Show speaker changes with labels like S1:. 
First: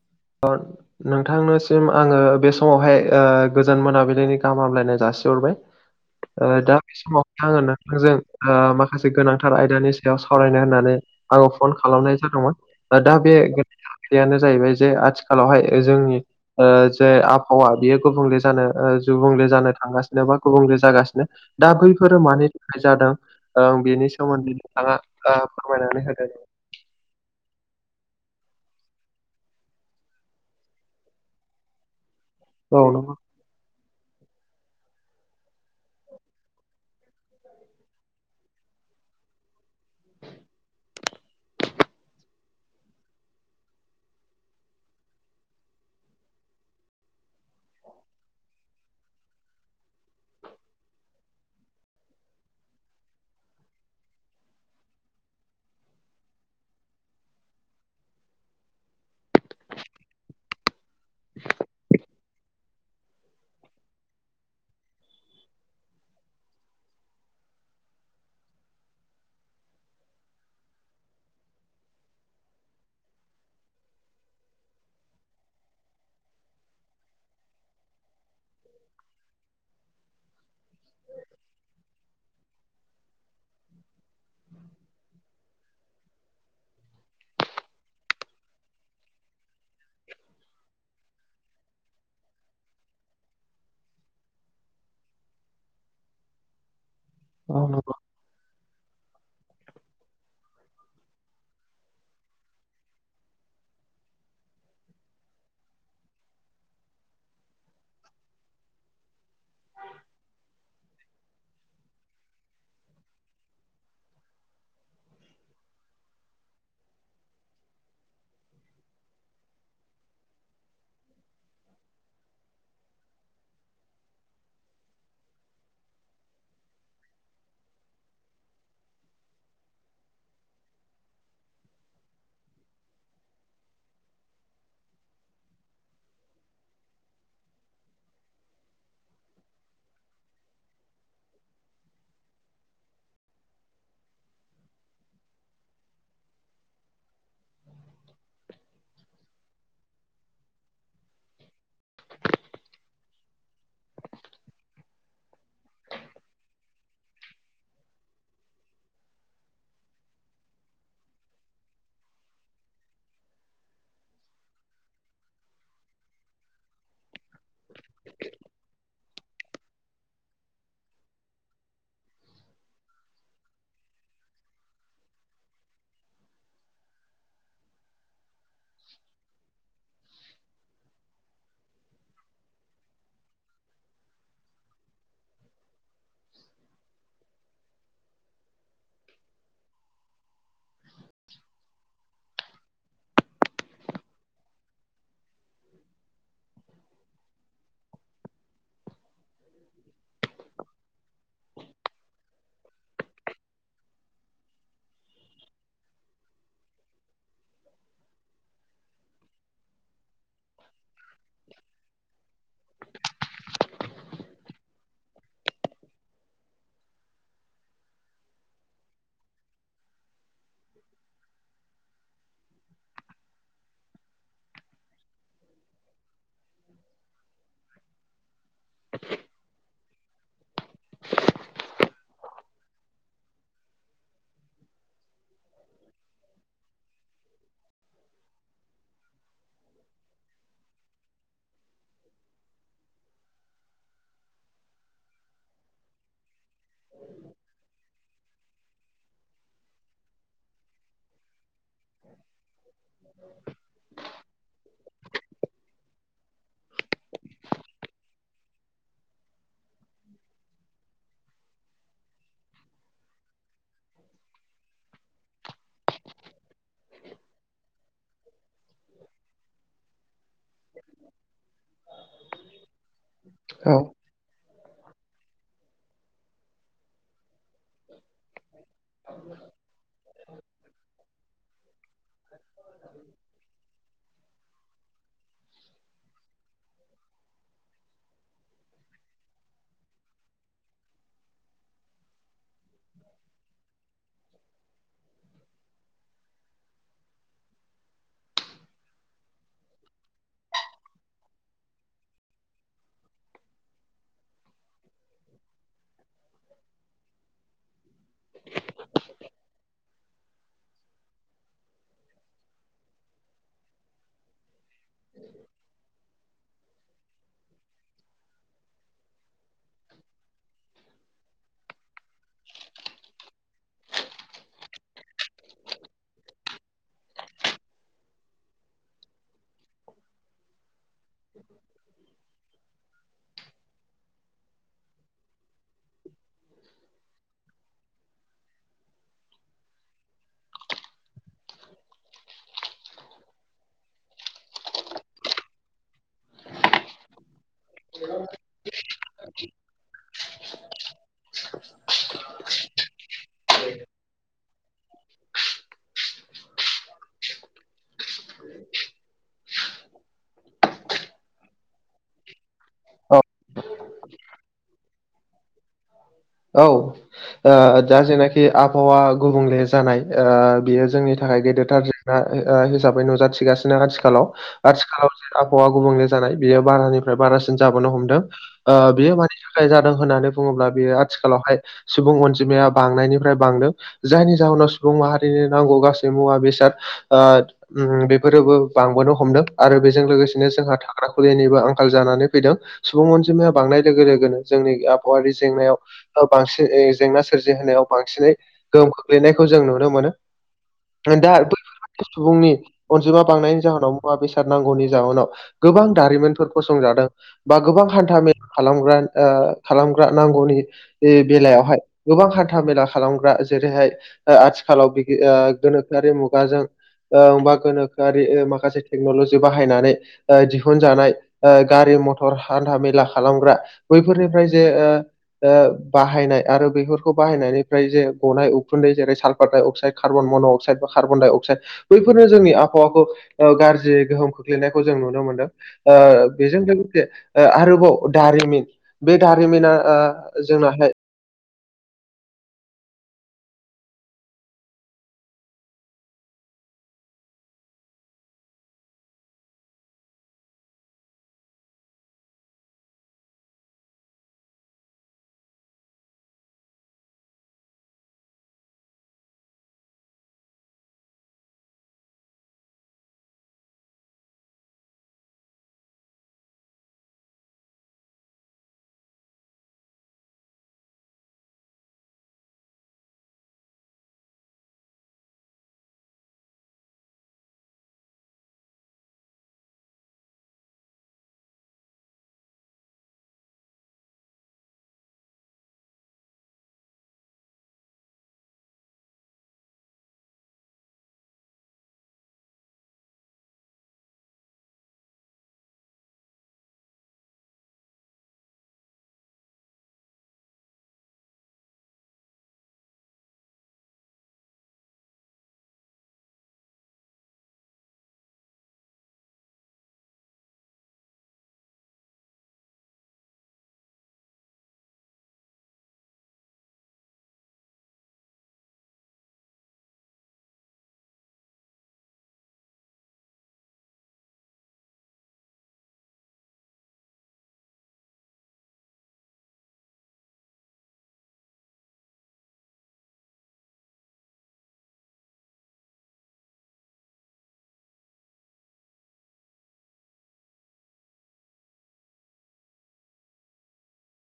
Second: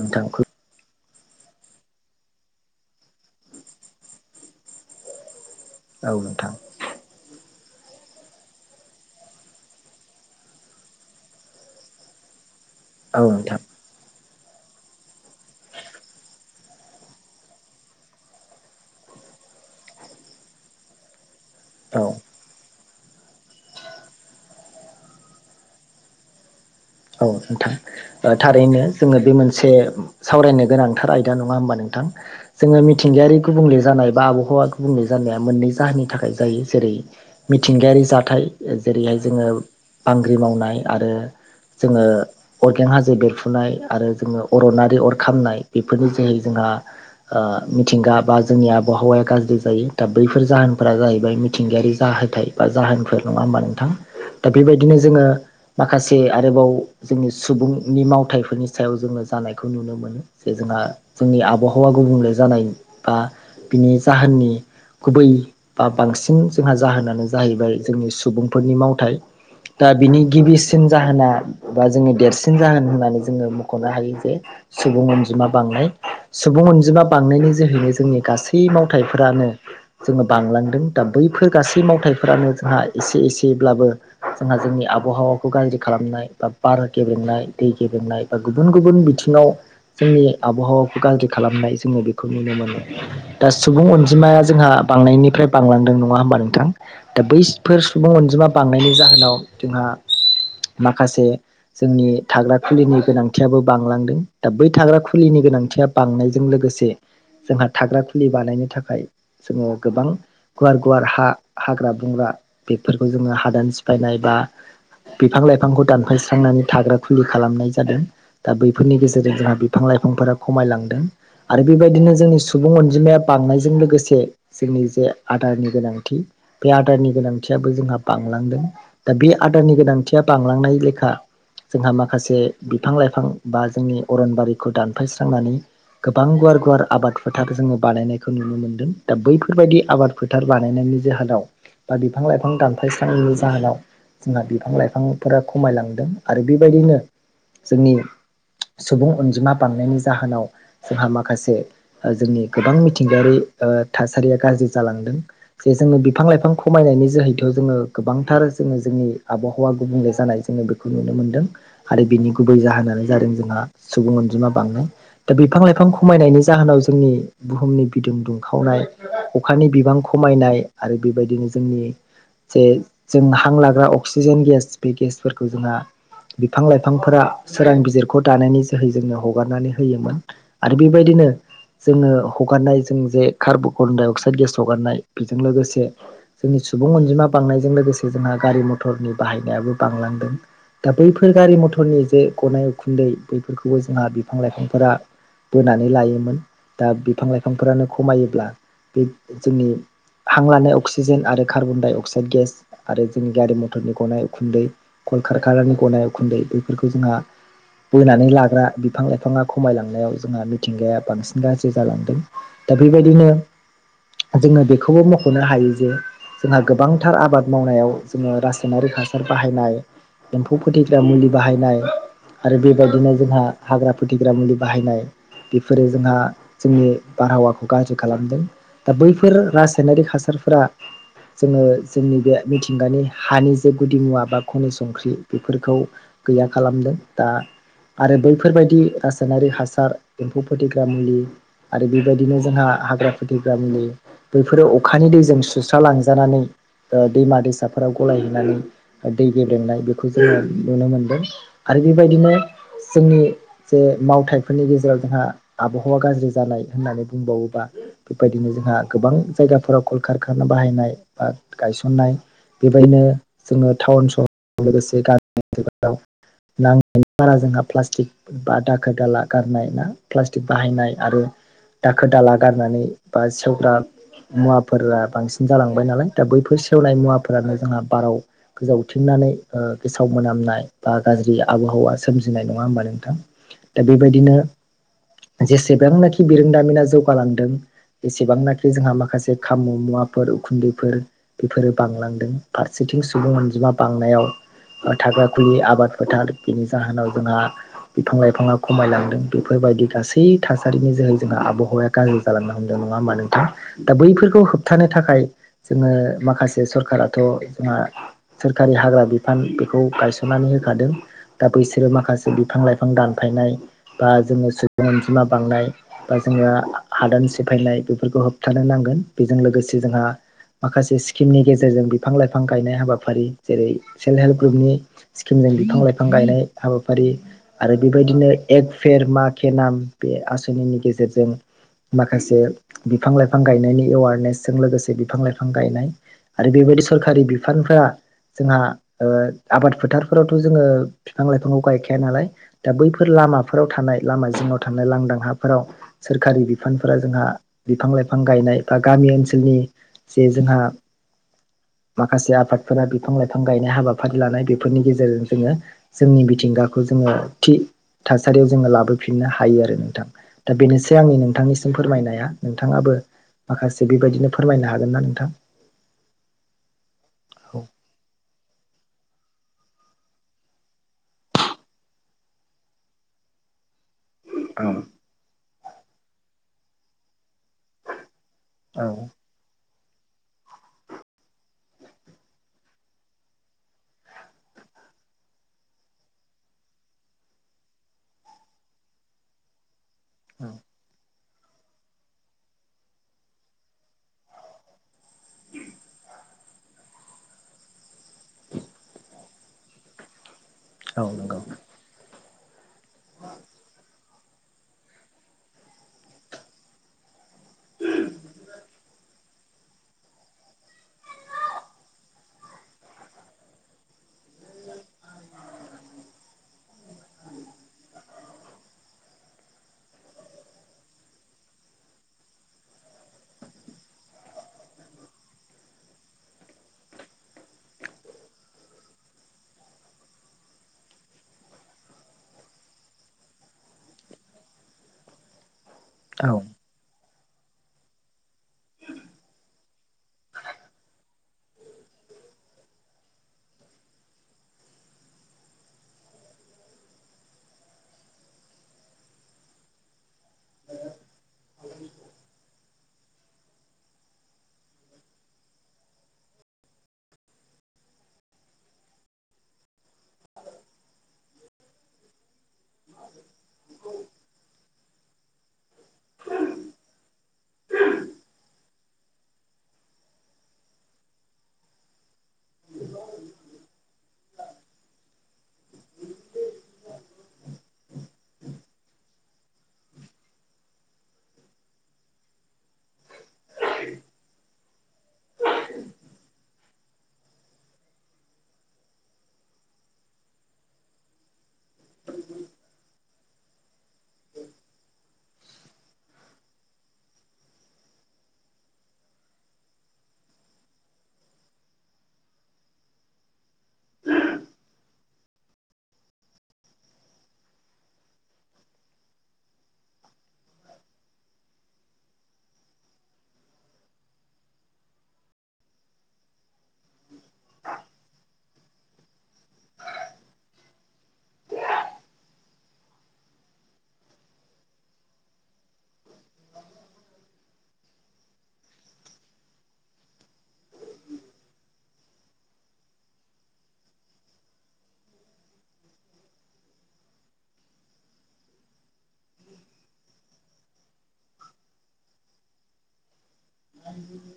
S1: नोंथां।
S2: [inaudible] नोंथांनोसिम आङो बे समावहाय ओ गोजोन मोनाबिलिनि गाहाम हामलायनाय जासिहरबाय।
S1: औ
S2: ओ
S1: नोंथां
S2: दा बे समावहाय आङो नोंथांजों ओ माखासे गोनांथार आयदानि सायाव सावरायनो होननानै आङो फन खालामनाय जादोंमोन दा दा
S1: औ नोंथां
S2: बेनो बे खोथायानो जाहैबाय जे आथिखालावहाय ओ जोंनि ओ जे आबहावा बियो गुबुंले जानो ओ गुबुंले जानो थांगासिनो बा गुबुंले जागासिनो। दा
S1: औ
S2: बैफोरो मानि थाखाय जादों ओ बेनि सोमोन्दै नोंथाङा ओ फोरमायनानै होदो।
S1: औ नोंथां। थारैनो जोङो बे मोनसे सावरायनो गोनांथार आयदा नङा होमबा नोंथां। जोङो
S2: औ नंगौ
S1: मिथिंगायारि गुबुंले जानाय बा आबहावा गुबुंले जानाया मोननै जाहोननि थाखाय जायो। जेरै मिथिंगायारि जाथाय जेरैहाय जोङो बांग्रि मावनाय आरो जोङो अरगें हाजो बेरफुनाय आरो जोङो अरनारि अर खामनाय बेफोरनि जोहै जोंहा ओ मिथिंगा बा जोंनि आबहावाया गाज्रि जायो। दा बैफोर जाहोनफोरा जाहैबाय मिथिंगायारि जाहोथाय बा जाहोनफोर नङा होमबा नोंथां दा बेबायदिनो जोङो माखासे आरोबाव जोंनि सुबुंनि मावथाइफोरनि सायाव जोङो जानायखौ नुनो मोनो। जे जोंहा जोंनि आबहावा गुबुंले जानाय बा बिनि जाहोननि गुबै बा बांसिन जोंहा जाहोनानो जाहैबाय जोंनि सुबुंफोरनि मावथाय दा बिनि गिबिसिन जाहोना बा जोङो देरसिन जाहोन होननानै जोङो मख'नो हायो जे सुबुं अनजिमा बांनाय। सुबुं अनजिमा बांनायनि जोहैनो जोंनि गासै मावथायइफोरानो जोङो बांलांदों दा बैफोर गासै मावथायाइफोरानो जोंहा एसे एसेब्लाबो जोंहा जोंनि आबहावाखौ गाज्रि खालामनाय बा बार गेब्रेंनाय दै गेब्रेंनाय बा गुबुन गुबुन बिथिङाव जोंनि आबहावाखौ गाज्रि खालामनाय जोङो बेखौ नुनो मोनो। दा सुबुं अनजिमाया जोंहा बांनायनिफ्राय बांलांदों नङा होमबा नोंथां दा
S2: औ
S1: बैफोर
S2: नंगौ
S1: सुबुं अनजिमा बांनायनि जाहोनाव जोंहा माखासे जोंनि थाग्रा खुलिनि गोनांथियाबो बांलांदों दा बै थाग्रा खुलिनि गोनांथिया बांनायजों लोगोसे जोंहा थाग्रा खुलि बानायनो थाखाय जोङो गोबां गुवार गुवार हा हाग्रा बंग्रा बेफोरखौ जोङो हादान सिफायनाय बा बिफां लाइफांखौ दानफायस्रांनानै थाग्रा खुलि खालामनाय जादों दा बैफोरनि गेजेरजों जोंहा बिफां लाइफांफोरा खमायलांदों आरो बेबायदिनो जोंनि सुबुं अनजिमाया बांनायजों लोगोसे जोंनि जे आदारनि गोनांथि बे आदारनि गोनांथियाबो जोंहा बांलांदों दा बे आदारनि गोनांथिया बांलांनाय लेखा जोंहा माखासे बिफां लाइफां बा जोंनि अरनबारिखौ दानफायस्रांनानै गोबां गुवार गुवार आबाद फोथार जोङो बानायनायखौ नुनो मोनदों दा बैफोरबायदि आबाद फोथार बानायनायनि जाहोनाव बा बिफां लाइफां दानफायस्रांनायनि जाहोनाव जोंहा बिफां लाइफांफोरा खमायलांदों आरो बेबायदिनो जोंनि सुबुं अनजिमा बांनायनि जाहोनाव जोंहा माखासे ओ जोंनि गोबां मिथिंगायारि ओ थासारिया गाज्रि जालांदों जे जोङो बिफां लाइफां खमायनायनि जोहैथ' जोङो गोबांथार जोङो जोंनि आबहावा गुबुंले जानाय जोङो बेखौ नुनो मोनदों आरो बिनि गुबै जाहोनानो जादों जोंहा सुबुं अनजिमा बांनाय- दा बिफां लाइफां खमायनायनि जाहोनाव जोंनि बुहुमनि बिदुं दुंखावनाय अखानि बिबां खमायनाय आरो बेबायदिनो जोंनि। जे जों हां लाग्रा अक्सिजेन गेस बे गेसफोरखौ जोंहा बिफां लाइफांफोरा सोरां बिजिरखौ दानायनि जोहै जोंनो हगारनानै होयोमोन- आरो बेबायदिनो जोङो हगारनाय जों जे कार्बकन दडाइ अक्साइद गेस हगारनाय बेजों लोगोसे जोंनि सुबुं अनजिमा बांनायजों लोगोसे जोंहा गारि मथरनि बाहायनायाबो बांलांदों दा बैफोर गारि मथरनि जे गनाय उखुन्दै बैफोरखौबो जोंहा बिफां लाइफांफोरा बोनानै लायोमोन दा बिफां लाइफांफोरानो खमायोब्ला बे जोंनि हां लानाय अक्सिजेन आरो कार्बन डाइ अक्साइड गेस आरो जोंनि गारि मथरनि गनाय उखुन्दै कलकार खाना गनाय उखुन्दै बेफोरखौ जोंहा बोनानै लाग्रा बिफां लाइफाङा खमायलांनायाव जोंहा मिथिंगाया बांसिन गाज्रि जालांदों दा बेबायदिनो जोङो बेखौबो मख'नो हायो जे जोंहा गोबांथार आबाद मावनायाव जोङो रासायनारिक हासार बाहायनाय। एम्फौ फोथैग्रा मुलि बाहायनाय। आरो बेबायदिनो जोंहा हाग्रा फोथिग्रा मुलि बाहायनाय बेफोरो जोंहा जोंनि बारहावाखौ गाज्रि खालामदों दा बैफोर रासायनारिक हासारफोरा जोङो जोंनि बे मिथिंगानि हानि जे गुदि मुवा बा खनिस संख्रि बेफोरखौ गैया खालामदों दा आरो बैफोरबायदि रासायनारि हासार एम्फौ फोथग्रा मुलि आरो बेबायदिनो जोंहा हाग्रा फोथिग्रामुलि बैफोरो अखानि दैजों सुस्रा लांजानानै ओ दैमा दैसाफोराव गलायहैनानै दै गेब्रेंनाय बेखौ जोङो नुनो मोनदों आरो बेबायदिनो जोंनि जे मावथाइफोरनि गेजेराव जोंहा आबहावा गाज्रि जानाय होननानै बुंबावोबा बेबायदिनो जोंहा गोबां जायगाफोराव कल खारखाना बाहायनाय बा गायसननाय बेबायदिनो जोङो टाउन सहराव लोगोसे गामि ओनसोलाव नाङनो [unintelligible] बारा जोंहा प्लास्टिक बा दाखोर दाला गारनाय ना प्लास्टिक बाहायनाय आरो दाखोर दाला गारनानै बा
S2: औ
S1: सौदाब मुवाफोरा बांसिन जालांबाय नालाय दा बैफोर सेवनाय मुवाफोरानो जोंहा बाराव गोजावथिंनानै ओ थाव मोनामनाय बा गाज्रि आबहावा सोमजिनाय नङा होमबा नोंथां दा बेबायदिनो जेसेबांनाखि बिरोंदामिना जौगालांदों एसेबांनाखि जोंहा माखासे खाम' मुवाफोर उखुन्दैफोर बेफोरो बांलांदों फारसेथिं सुबुं अनजिमा बांनायाव बा थाग्रा खुलिु आबाद फोथार बिनि जाहोनाव जोंहा बिफां लाइफाङा खमायलांदों बेफोरबायदि गासै थासारिनि जोहै जोंहा आबहावाया गाज्रि जालांनो हमदों नङा होमबा नोंथां दा बैफोरखौ होबथानो थाखाय जोङो माखासे सरखाराथ' जोंहा सोरखारि हाग्रा बिफान बेखौ गायसननानै होखादों दा बैसोरो माखासे बिफां लाइफां दानफायनाय बा जोङो सुबुं अनजिमा बांनाय बा जोङो हादान सेफायनाय बेफोरखौ होबथानो नांगोन बेजों लोगोसे जोंहा माखासे स्किमनि गेजेरजों बिफां लाइफां गायनाय हाबाफारि जेरै सेल्फ हेल्प ग्रुपनि स्किमजों बिफां लाइफां गायनाय हाबाफारि आरो बेबायदिनो एक फेर मा के नाम बे आसनिनि गेजेरजों माखासे बिफां लाइफां गायनायनि एवारनेसजों लोगोसे बिफां लाइफां गायनाय आरो बेबायदि सरकारि बिफानफ्रा जोंहा ओ आबाद फोथारफोरावथ' जोङो बिफां लाइफांखौ गायखाया नालाय दा बैफोर लामाफोराव थानाय लामा जिङाव थानाय लांदां हाफोराव सोरखारि बिफानफोरा जोंहा बिफां लाइफां गायनाय बा गामि ओनसोलनि जे जोंहा माखासे आफादफोरा बिफां लाइफां गायनाय हाबाफारि लानाय बेफोरनि गेजेरजों जोङो। जोंनि मिथिंगाखौ जोङो थि थासारियाव जोङो लाबोफिननो हायो आरो नोंथां दा बेनोसै आंनि नोंथांनिसिम फोरमायनाया नोंथाङाबो
S2: औ
S1: माखासे बेबायदिनो फोरमायनो हागोनना नोंथां?
S2: औ ओ
S1: औ
S2: दा जेनाखि आबहावा। गुबुंले जानाय ओ बियो जोंनि थाखाय गेदेरथार जेंना ओ हिसाबै नुजाथिगासिनो आथिखालाव आथिखालाव जे आबहावा गुबुंले जानाय बियो बारानिफ्राय बारासिन जाबोनो हमदों ओ
S1: औ
S2: बेयो मानि थाखाय जादों होननानै बुङोब्ला बियो आथिखालावहाय सुबुं अनजिमाया बांनायनिफ्राय बांदों जायनि जाहोनाव सुबुं माहारिनि नांगौ गासै मुवा बेसाद ओ ओम बेफोरोबो बांबोनो हमदों आरो बे जों लोगोसेनो जोंहा थाग्रा खुलिनिबो आंखाल जानानै फैदों सुबुं अनजिमाया बांनाय लोगो लोगोनो जोंनि आबहावारि जेंनायाव ओ बांसिन ऐ जेंना सोरजिहोनायाव बांसिनै गोहोम खोख्लैनायखौ जों नुनो मोनो
S1: औ
S2: दा
S1: नंगौ
S2: [unintelligible] सुबुंनि अनजिमा बांनायनि जाहोनाव मुवा बेसाद नांगौनि जाहोनाव गोबां दारिमिनफोर फसंजादों बा गोबां हान्था मेला खालामग्रा ओ खालामग्रा नांगौनि बे बेलायावहाय गोबां हान्था मेला खालामग्रा जेरैहाय ओ आथिखालाव बिगि ओ गोनोखोआरि मुगाजों। ओं बा गोनोखोआरि ओ‌ माखासे टेक्न'लजि बाहायनानै ओ दिहुनजानाय ओ गारि मथर हान्था मेला खालामग्रा बैफोरनिफ्राय जे ओ ओ बाहायनाय आरो बेफोरखौ बाहायनायनिफ्राय जे गनाय उखुन्दै जेरै साल्फार डाइ अक्साइड कार्बन मन' अक्साइड बा कार्बडाइ अक्साइड बैफोरनो जोंनि आबहावाखौ ओ गाज्रि गोहोम खोख्लैनायखौ जों नुनो मोनदों ओ
S1: औ
S2: बेजों लोगोसे ओ आरोबाव दारिमिन बे दारिमिना ओ जोंना [unintelligible]
S1: [inaudible]